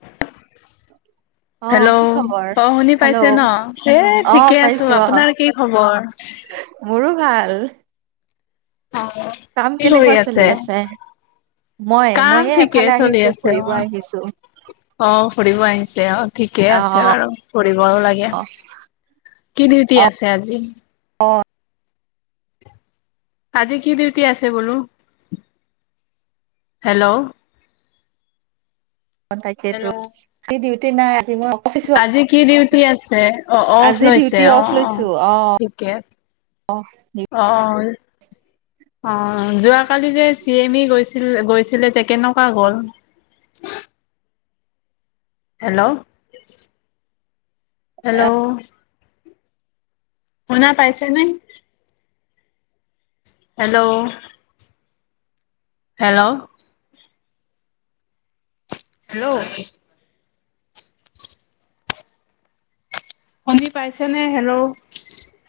[unintelligible] অ hello কি খবৰ? অ শুনি হেল্ল' পাইছে ন হ অ ঠিকে আছো পাইছো অ আপোনাৰ কি খবৰ? মোৰো ভাল অ কাম কি কৰি কেনেকুৱা চলি আছে মই কাম মইয়ে এফালে ঠিকেই চলি আহিছো আছে অ ফুৰিব আহিছো অ ফুৰিব আহিছে অ ঠিকে অ আছে বাৰু ফুৰিবও লাগে। কি দিউতি অ আছে আজি? আজি কি দেউতি আছে বলো হেল্ল'। তাকেই টো ডিউটি নাই আৰু আজি কি ডিউটি আছে অ অফ আজি লৈছে ডিউটি অ অফ অ লৈছো ঠিকে আ অ অ যোৱাকালি যে চি এম ই গৈছিল গৈছিল। ছিলে যে কেনেকুৱা গ'ল। হেল্ল' হেল্ল' শুনা পাইচে নে? হেল্ল' হেল্ল' হেল্ল' শুনি পাইছেনে হেল্ল'